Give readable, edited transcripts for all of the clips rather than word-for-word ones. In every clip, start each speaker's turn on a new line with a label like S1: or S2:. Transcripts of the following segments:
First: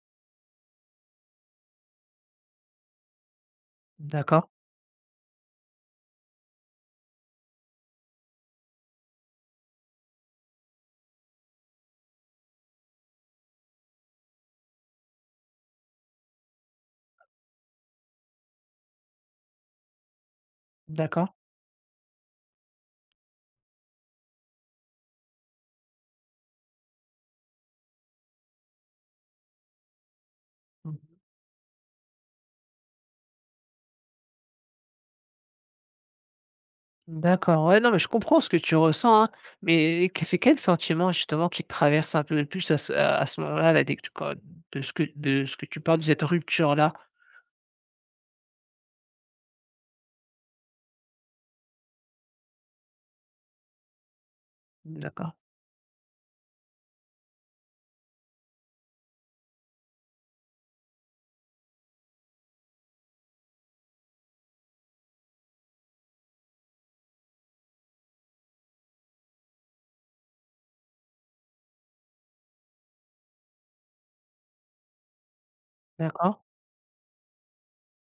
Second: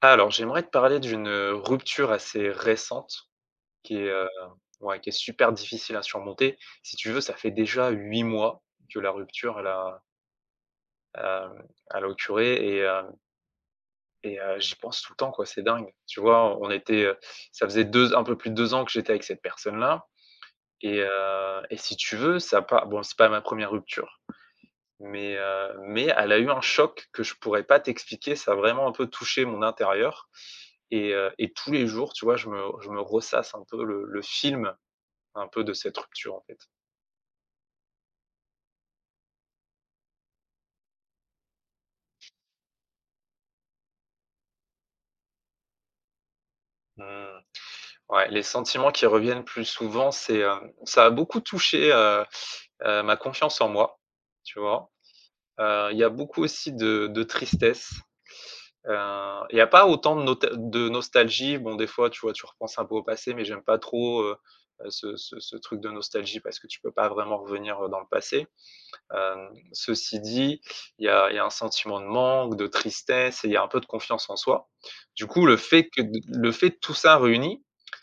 S1: Alors, j'aimerais te parler d'une rupture assez récente qui est,
S2: D'accord,
S1: ouais, qui est super difficile à surmonter. Si tu veux, ça fait déjà 8 mois que la rupture, hem, elle a occuré et j'y pense tout le temps, quoi, c'est dingue. Tu vois? On était, ça faisait 2, un peu plus de 2 ans que j'étais avec cette personne-là. et heu
S2: d'accord.
S1: et si tu veux, ça pas bon, c'est pas ma première rupture, mais elle a eu un choc que je pourrais pas t'expliquer. Ça a vraiment un peu touché mon intérieur.
S2: Mmh.
S1: Et tous les jours, tu vois, je me ressasse un peu le film, un peu de cette rupture, en fait.
S2: D'accord, ouais, non, mais je comprends ce que tu ressens, hein, mais que c'est quel sentiment justement qui te traverse un peu le plus à ce moment-là, là, dès que tu quand de ce que tu parles, de cette rupture-là?
S1: Mmh. Ouais, les sentiments qui reviennent plus souvent, c'est, ça a beaucoup touché, ma confiance en moi, tu vois?
S2: D'accord,
S1: Il y a beaucoup aussi de tristesse, heu, il y a pas autant de nostalgie. Bon, des fois, tu vois, tu repenses un peu au passé, mais j'aime pas trop, ce truc de nostalgie parce que tu peux pas vraiment revenir, dans le passé. Ceci dit, il y a un sentiment de manque, de tristesse et il y a un peu de confiance en soi. Du coup,
S2: d'accord,
S1: le fait de tout ça réuni,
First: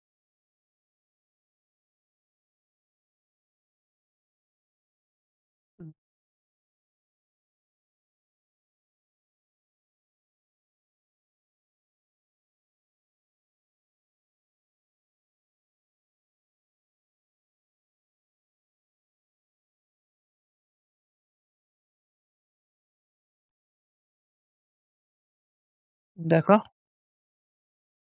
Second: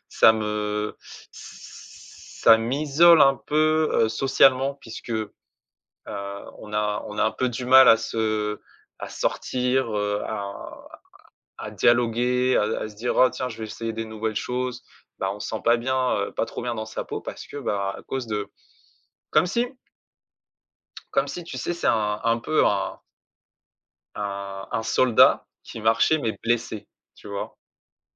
S1: ça me ça m'isole un peu, socialement puisque,
S2: mmh,
S1: on a un peu du mal à sortir, à dialoguer, à se dire: «Oh tiens, je vais essayer des nouvelles choses.» Bah, on se sent pas bien, pas trop bien dans sa peau parce que, bah, à cause de comme si comme si tu sais, c'est un peu un soldat qui marchait, mais
S2: d'accord.
S1: blessé, tu vois?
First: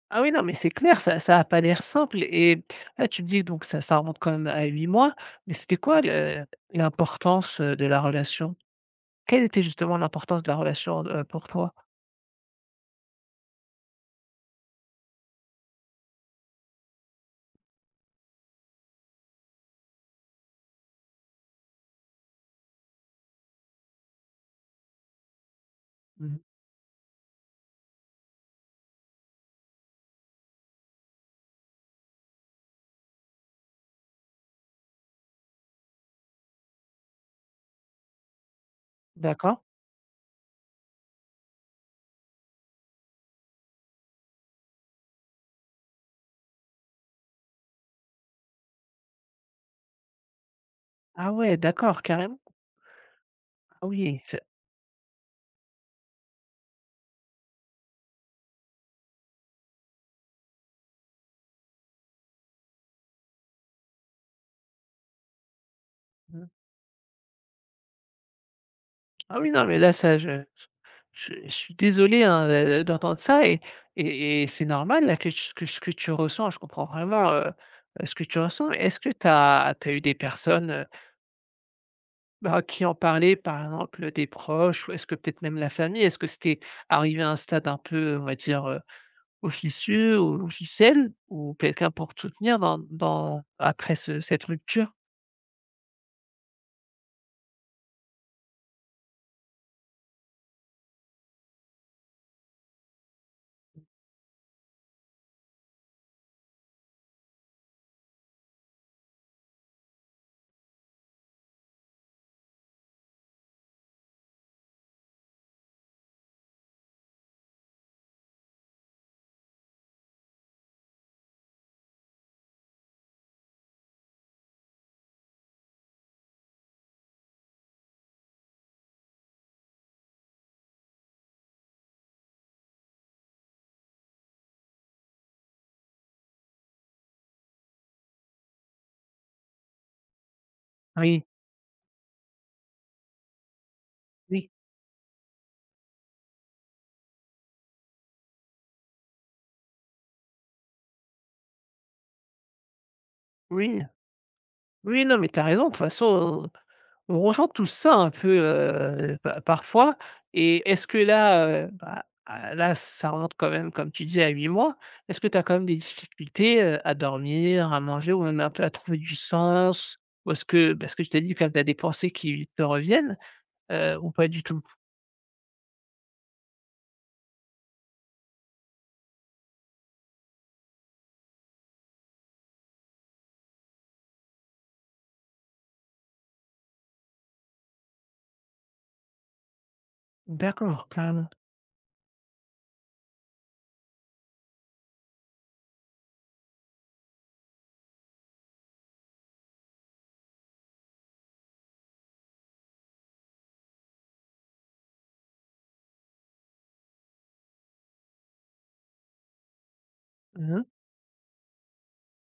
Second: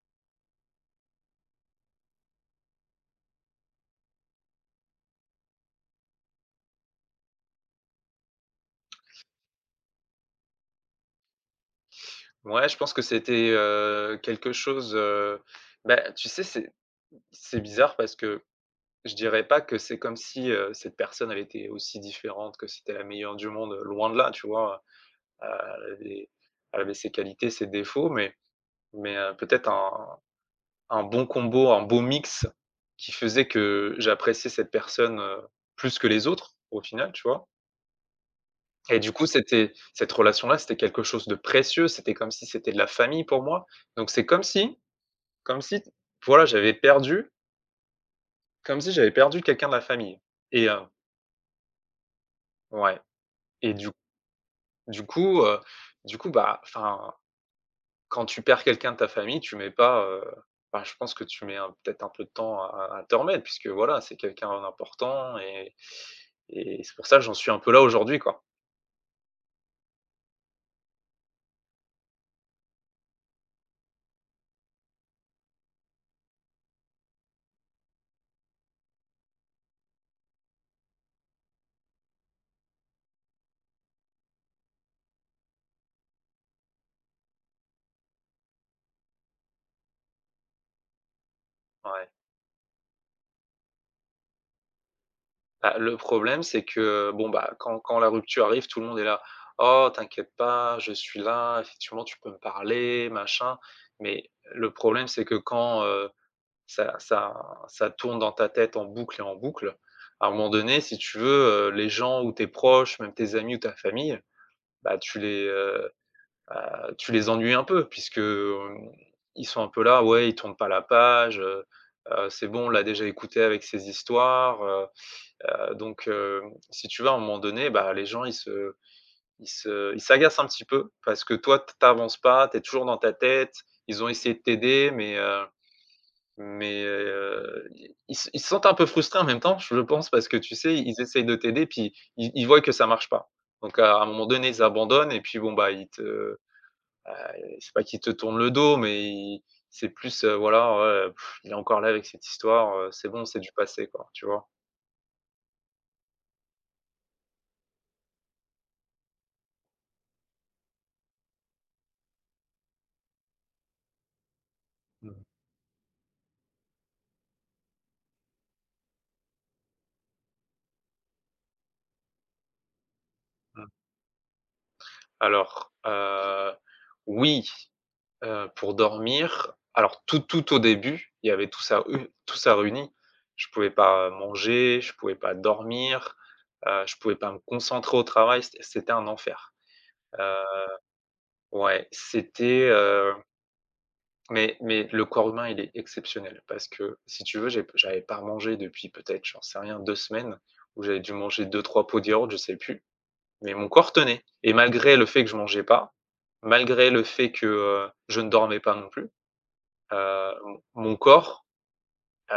S2: Ah oui, non, mais c'est clair, ça a pas l'air simple et là, tu me dis donc ça remonte quand même à 8 mois, mais c'était quoi le l'importance, de la relation? Quelle était justement l'importance de la relation, pour toi?
S1: Ouais, je pense que c'était, quelque chose, bah, tu sais, c'est bizarre parce que je dirais pas que c'est comme si, cette personne, elle était aussi différente, que c'était la meilleure du monde, loin de là, tu vois? Heu, elle avait
S2: Mmh.
S1: elle avait ses qualités, ses défauts, mais peut-être un bon combo, un beau mix qui faisait que j'appréciais cette personne, plus que les autres, au final, tu vois? Et du coup,
S2: D'accord.
S1: c'était cette relation-là, c'était quelque chose de précieux, c'était comme si c'était de la famille pour moi. Donc c'est comme si voilà, j'avais perdu comme si j'avais perdu quelqu'un de la famille et,
S2: Ah ouais, d'accord, carrément.
S1: ouais. et
S2: Ah
S1: du
S2: oui, c'est
S1: du coup, bah, enfin, quand tu perds quelqu'un de ta famille, tu mets pas, bah, je pense que tu mets un peut-être un peu de temps à remettre puisque voilà, c'est quelqu'un d'important et
S2: Mmh.
S1: et c'est pour ça, que j'en suis un peu là aujourd'hui, quoi.
S2: Ah oui, non, mais là, ça, je suis désolé, hein, d'entendre ça et c'est normal, là, que ce que tu ressens. Je comprends vraiment, ce que tu ressens. Mais est-ce que tu as eu des personnes, bah, qui en parlaient par exemple, des proches ou est-ce que peut-être même la famille? Est-ce que c'était arrivé à un stade un peu, on va dire, officieux ou officiel ou quelqu'un
S1: Ouais.
S2: pour te soutenir dans après ce cette rupture?
S1: Bah, le problème, c'est que, bon, bah, quand la rupture arrive, tout le monde est là: «Oh, t'inquiète pas, je suis là, effectivement, tu peux me parler, machin.» Mais le problème, c'est que quand, ça ça ça tourne dans ta tête en boucle et en boucle, à un moment donné, si tu veux, les gens ou tes proches, même tes amis ou ta famille, bah, tu les ennuies un peu puisque, ils sont un peu là: «Ouais, ils tournent pas la page, c'est bon, on l'a déjà écouté avec ses histoires, donc si tu veux, à un moment donné, bah, les gens, ils s'agacent un petit peu parce que toi, t tu avances pas, tu es toujours dans ta tête. Ils ont essayé de t'aider, mais ils se sentent un peu frustrés en même temps, je pense, parce que tu sais, ils
S2: Oui,
S1: essayent de t'aider, puis ils voient que ça marche pas. Donc à un moment donné,
S2: oui,
S1: ils abandonnent et puis bon, bah, c'est pas qu'ils te tournent le dos, mais ils c'est plus, voilà, ouais, il est encore là avec cette histoire, c'est bon, c'est du
S2: oui,
S1: passé, quoi, tu vois?
S2: oui, non, mais t'as raison. De toute façon, on ressent tout ça un peu, pa parfois et est-ce que là, bah, à là, ça remonte quand même, comme tu disais, à 8 mois. Est-ce
S1: Mmh.
S2: que tu as quand même des difficultés, à dormir, à manger ou même un peu à trouver du sens? Ou est-ce que parce que je t'ai dit quand tu as des pensées qui te reviennent,
S1: Mmh.
S2: ou pas du tout?
S1: Alors, oui, pour dormir, alors tout au début, il y avait tout ça réuni. Je pouvais pas manger, je pouvais pas dormir, je pouvais pas me concentrer au travail, c'était un enfer. Heu,
S2: D'accord, carrément.
S1: ouais, c'était, mais le corps humain, il est exceptionnel parce que si tu veux, j'avais pas mangé depuis peut-être, j'en sais rien, 2 semaines où j'avais dû manger deux trois pots de yaourt, je sais plus. Mais mon corps tenait et malgré le fait que je mangeais pas, malgré le fait que, je ne dormais pas non plus, heu, mon
S2: Mmh.
S1: mon corps, heu,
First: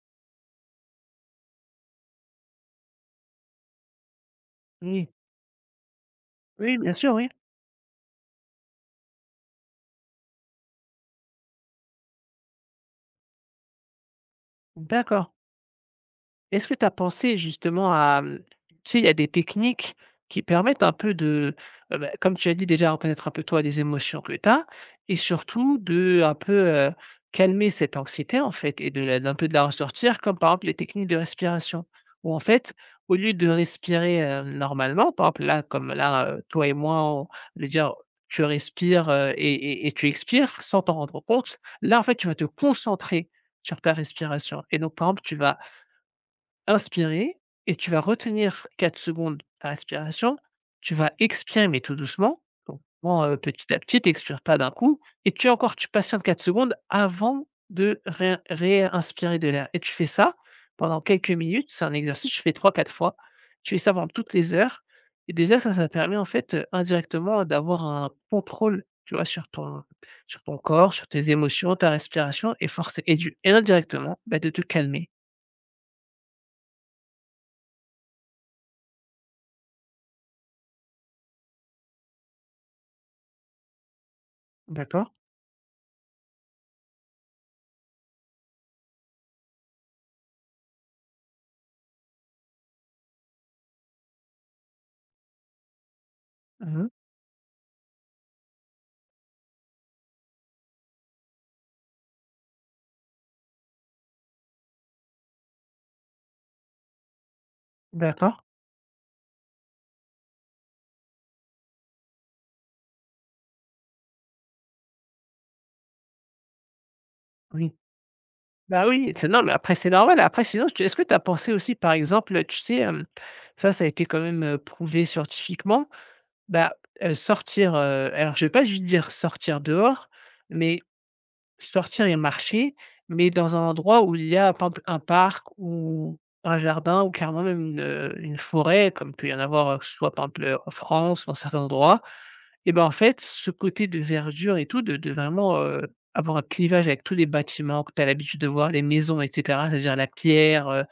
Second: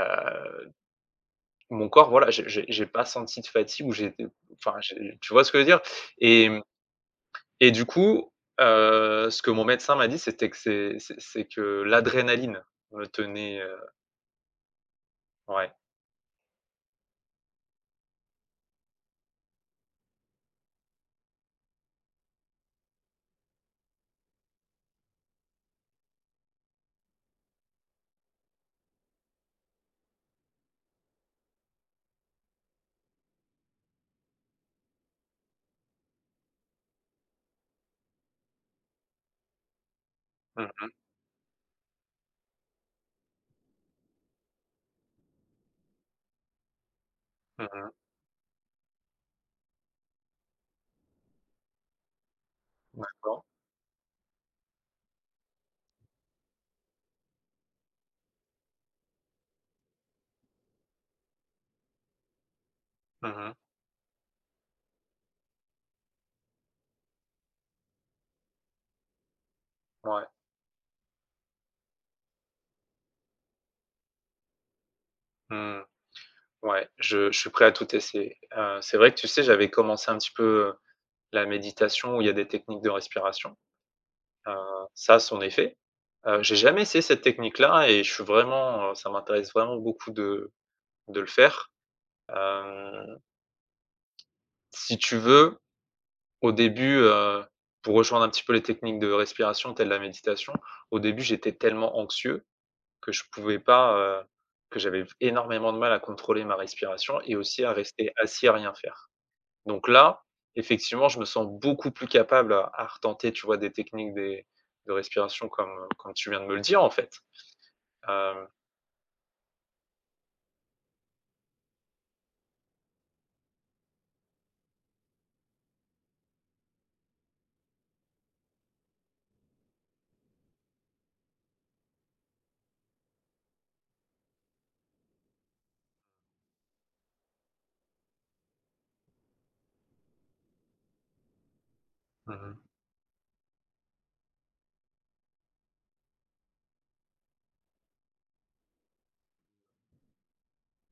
S1: mon corps, voilà, j'ai pas senti de fatigue ou j'ai enfin,
S2: Oui.
S1: j'ai tu vois ce que je veux dire? Et, mmh,
S2: Oui, bien sûr, oui.
S1: et du coup, ce que mon médecin m'a dit, c'était que c'est que l'adrénaline me tenait,
S2: D'accord.
S1: ouais.
S2: Est-ce que tu as pensé justement à, tu sais, il y a des techniques qui permettent un peu de, bah, comme tu as dit déjà, reconnaître un peu toi les émotions que tu as et surtout de un peu, calmer cette anxiété en fait et de la d'un peu de la ressortir comme par exemple les techniques de respiration. Où en fait, au lieu de respirer, normalement, par exemple là, comme là, toi et moi, on veut dire, tu respires, et tu expires
S1: Mmh,
S2: sans
S1: mh.
S2: t'en rendre compte. Là, en fait, tu vas te concentrer sur ta respiration et donc par exemple, tu vas inspirer et
S1: Mmh.
S2: tu vas retenir 4 secondes ta respiration, tu vas expirer mais tout doucement, donc vraiment,
S1: D'accord.
S2: petit à petit, tu n'expires pas d'un coup et tu encore tu patientes 4 secondes avant de ré réinspirer de l'air et tu fais ça pendant quelques minutes. C'est un exercice, je fais trois quatre fois.
S1: Mmh, mmh.
S2: Tu fais ça pendant toutes les heures et déjà ça, ça permet en fait, indirectement d'avoir un contrôle, tu vois, sur ton
S1: Ouais.
S2: sur ton corps, sur tes émotions, ta respiration et forcé et du et indirectement, bah, de te calmer.
S1: Mmh. Ouais, je suis prêt à tout essayer. C'est vrai que, tu sais, j'avais commencé un petit peu, la méditation où il y a des techniques de respiration, heu,
S2: D'accord?
S1: ça a son effet. J'ai jamais essayé cette technique-là et ça m'intéresse vraiment beaucoup de le faire. Hem, si tu veux, au
S2: Mmh.
S1: début, pour rejoindre un petit peu les techniques de respiration telles la méditation, au début, j'étais tellement anxieux que je pouvais pas, que j'avais énormément de mal à contrôler ma respiration et aussi à rester
S2: D'accord,
S1: assis à rien faire. Donc là, effectivement, je me sens beaucoup plus capable à retenter, tu vois, des techniques de respiration comme tu viens de me le dire, en fait.
S2: oui.
S1: Euh,
S2: Bah, oui, c'est non, mais après c'est normal. Après sinon, tu est-ce que tu as pensé aussi, par exemple, tu sais, ça a été quand même, prouvé scientifiquement, bah, sortir, alors je vais pas juste dire sortir dehors, mais sortir et marcher, mais dans un endroit où il y a par exemple un parc ou un jardin ou carrément même une forêt comme peut y en avoir, soit par exemple, en France dans certains endroits
S1: mhm,
S2: et ben, en fait, ce côté de verdure et tout de vraiment, avoir un clivage avec tous les bâtiments que tu as l'habitude de voir, les maisons et cetera, c'est-à-dire la pierre,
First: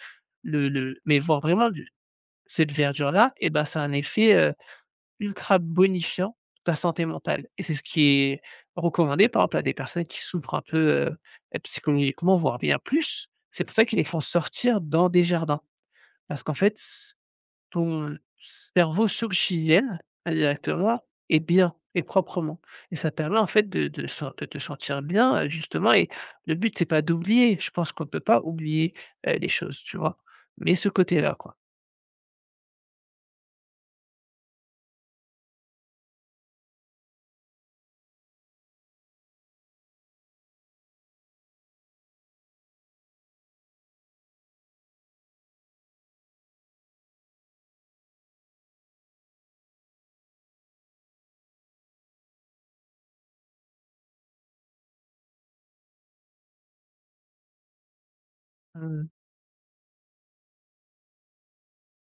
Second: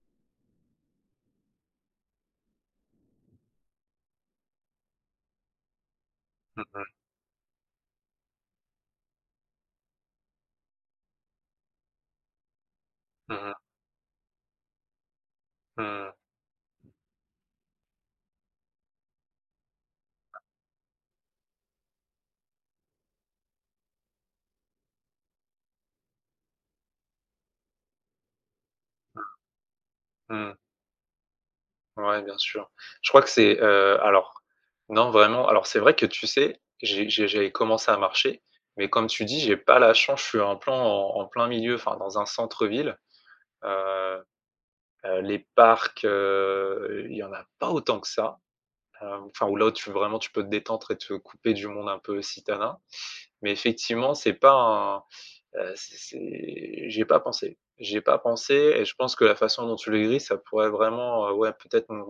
S2: le mais voir vraiment du cette verdure-là et ben, ça a un effet, ultra bonifiant ta
S1: mhm,
S2: santé mentale et c'est ce qui est recommandé, par exemple, à des personnes qui souffrent un peu, psychologiquement, voire bien plus.
S1: mhm,
S2: C'est pour ça qu'ils les font sortir dans des jardins
S1: mhm,
S2: parce qu'en fait, c ton cerveau s'oxygène indirectement et bien et proprement et ça permet, en fait, de te sentir bien, justement et le but, c'est pas d'oublier. Je pense qu'on peut pas oublier, les choses, tu vois?
S1: mhm.
S2: Mais ce côté-là, quoi.
S1: Ouais, bien sûr. Je crois que c'est, alors, non, vraiment. Alors, c'est vrai que, tu sais, j'avais commencé à marcher, mais comme tu dis, j'ai pas la chance, je suis en plein milieu, enfin, dans un centre-ville. Euh, les parcs, il y en a pas autant que ça. Enfin, où là, tu vraiment, tu peux te détendre et te couper du monde un peu citadin. Mais effectivement, c'est pas un, c'est j'y pas pensé. J'ai pas pensé et je
S2: Mmh,
S1: pense que la façon dont tu le décris, ça pourrait vraiment, ouais, peut-être m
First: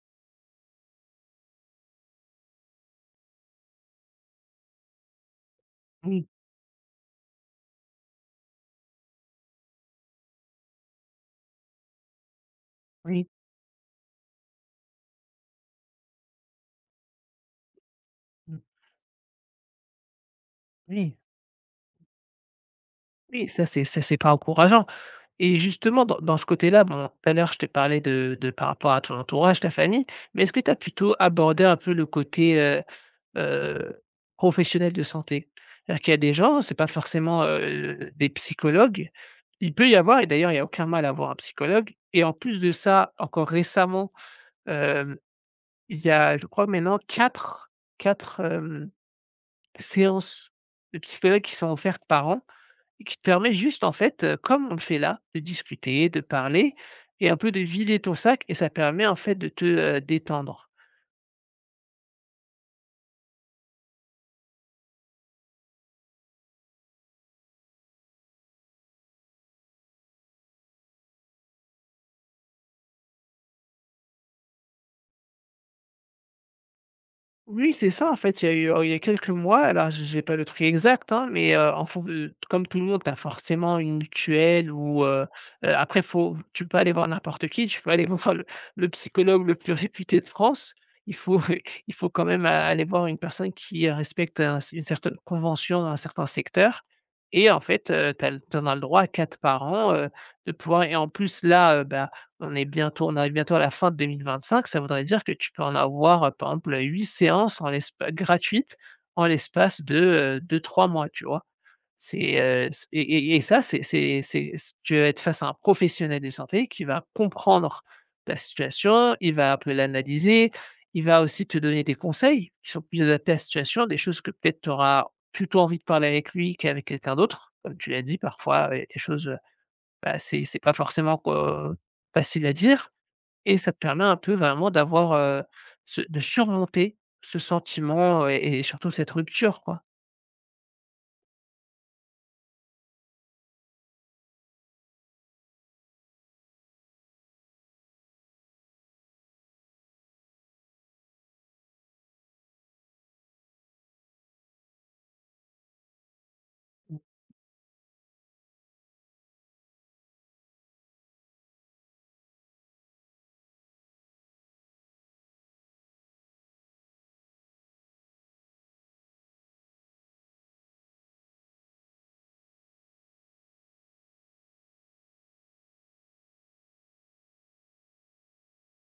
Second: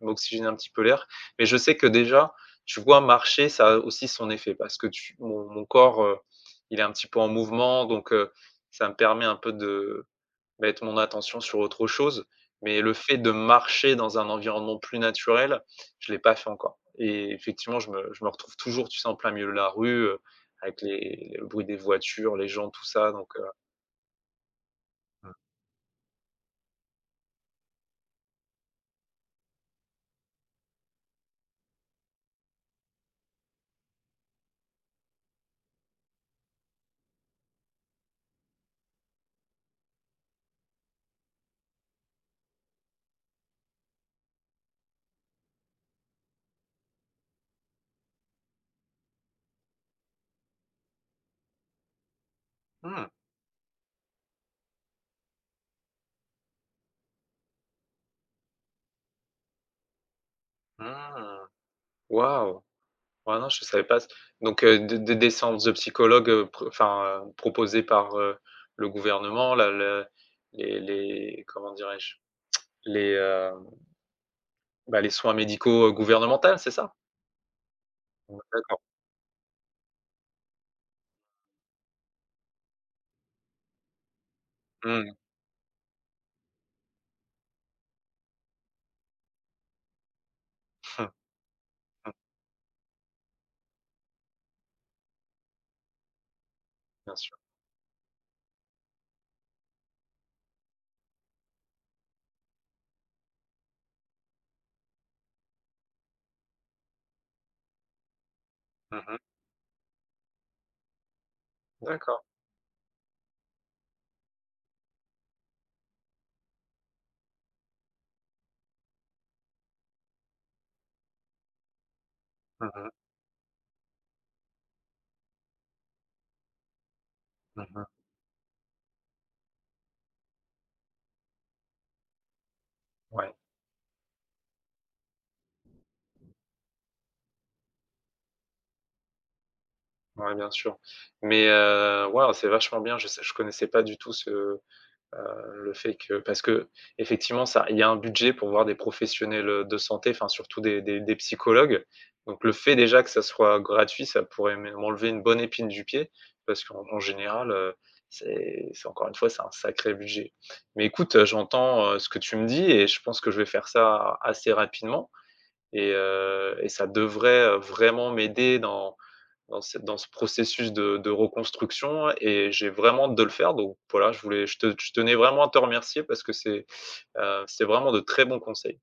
S1: m'oxygéner un petit peu l'air. Mais je sais que déjà, tu vois, marcher, ça a aussi son effet parce que tu mon mon corps,
S2: oui,
S1: il est un petit peu en mouvement donc, ça me permet un peu de mettre mon attention sur autre chose, mais le fait
S2: oui,
S1: de marcher dans un environnement plus naturel, je l'ai pas fait encore et effectivement, je me retrouve
S2: mmh,
S1: toujours, tu sais, en plein milieu de la rue, avec
S2: oui,
S1: les le bruit des voitures, les gens, tout ça.
S2: oui, ça, c'est pas encourageant. Et justement, dans ce côté-là, bon, tout à l'heure, je te parlais de par rapport à ton entourage, ta famille, mais est-ce que tu as plutôt abordé un peu le côté, heu, professionnel de santé? C'est-à-dire qu'il y a des gens, c'est pas forcément, des psychologues. Il peut y avoir et d'ailleurs, il y a aucun mal à avoir un psychologue et en plus de ça, encore récemment, hem, il y a, je crois maintenant 4 quatre hem, séances de psychologue qui sont offertes par an et
S1: Mmh,
S2: qui te permet juste, en fait, comme on le fait là, de discuter, de parler et un peu de vider ton sac et ça permet, en fait, de te, détendre.
S1: mmh, waouh! Ouais, non, je savais pas des séances de psychologues, pr enfin, proposées par, le gouvernement, la le les comment dirais-je? Les, heu, Bah, les soins médicaux, gouvernementales, c'est ça?
S2: Oui, c'est ça, en fait, il y a eu,
S1: D'accord.
S2: il y a quelques mois, alors j'ai pas le truc exact, hein, mais, en fon comme tout le monde, tu as forcément une mutuelle ou,
S1: Mmh.
S2: après faut tu peux aller voir n'importe qui, tu peux aller voir le psychologue le plus réputé de France. Il faut il faut quand même a aller voir une personne qui, respecte un une certaine convention dans un certain secteur
S1: Bien sûr.
S2: et en fait, tu le en as le droit à 4 par an, de pouvoir et en plus là, bah on arrive bientôt à la fin de 2025, ça voudrait dire que tu peux en avoir, par exemple, 8 séances en l'espa gratuites
S1: Mmh.
S2: en l'espace de, 2-3 mois, tu vois?
S1: D'accord.
S2: C'est, c et ça, c'est c tu vas être face à un professionnel de santé qui va comprendre ta situation, il va un peu l'analyser, il va aussi te donner des conseils
S1: Mmh,
S2: qui sont
S1: mh.
S2: plus adaptés à ta situation, des choses que peut-être tu auras plutôt envie de parler avec lui qu'avec quelqu'un d'autre. Comme
S1: Mmh.
S2: tu l'as dit, parfois, il y a des choses, bah, c'est pas forcément, facile à dire.
S1: Ouais,
S2: Et ça te permet un peu vraiment d'avoir, ce de surmonter ce sentiment et surtout cette rupture, quoi.
S1: ouais, bien sûr. Mais waouh, c'est vachement bien. Je connaissais pas du tout ce, le fait que parce que effectivement, ça il y a un budget pour voir des professionnels, de santé, enfin surtout des psychologues. Donc le fait déjà que ça soit gratuit, ça pourrait même enlever une bonne épine du pied parce qu'en en général, c'est encore une fois, c'est un sacré budget. Mais écoute, j'entends, ce que tu me dis et je pense que je vais faire ça assez rapidement. Et ça devrait, vraiment m'aider dans ce processus de reconstruction et j'ai vraiment hâte de le faire donc voilà, je tenais vraiment à te remercier parce que c'était vraiment de très bons conseils.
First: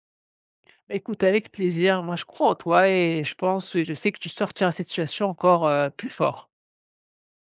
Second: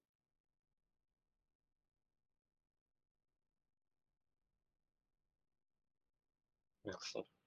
S2: Bah, écoute, avec plaisir. Moi, je crois en toi et je pense et je sais que tu sortiras de cette situation encore, plus fort.
S1: Merci.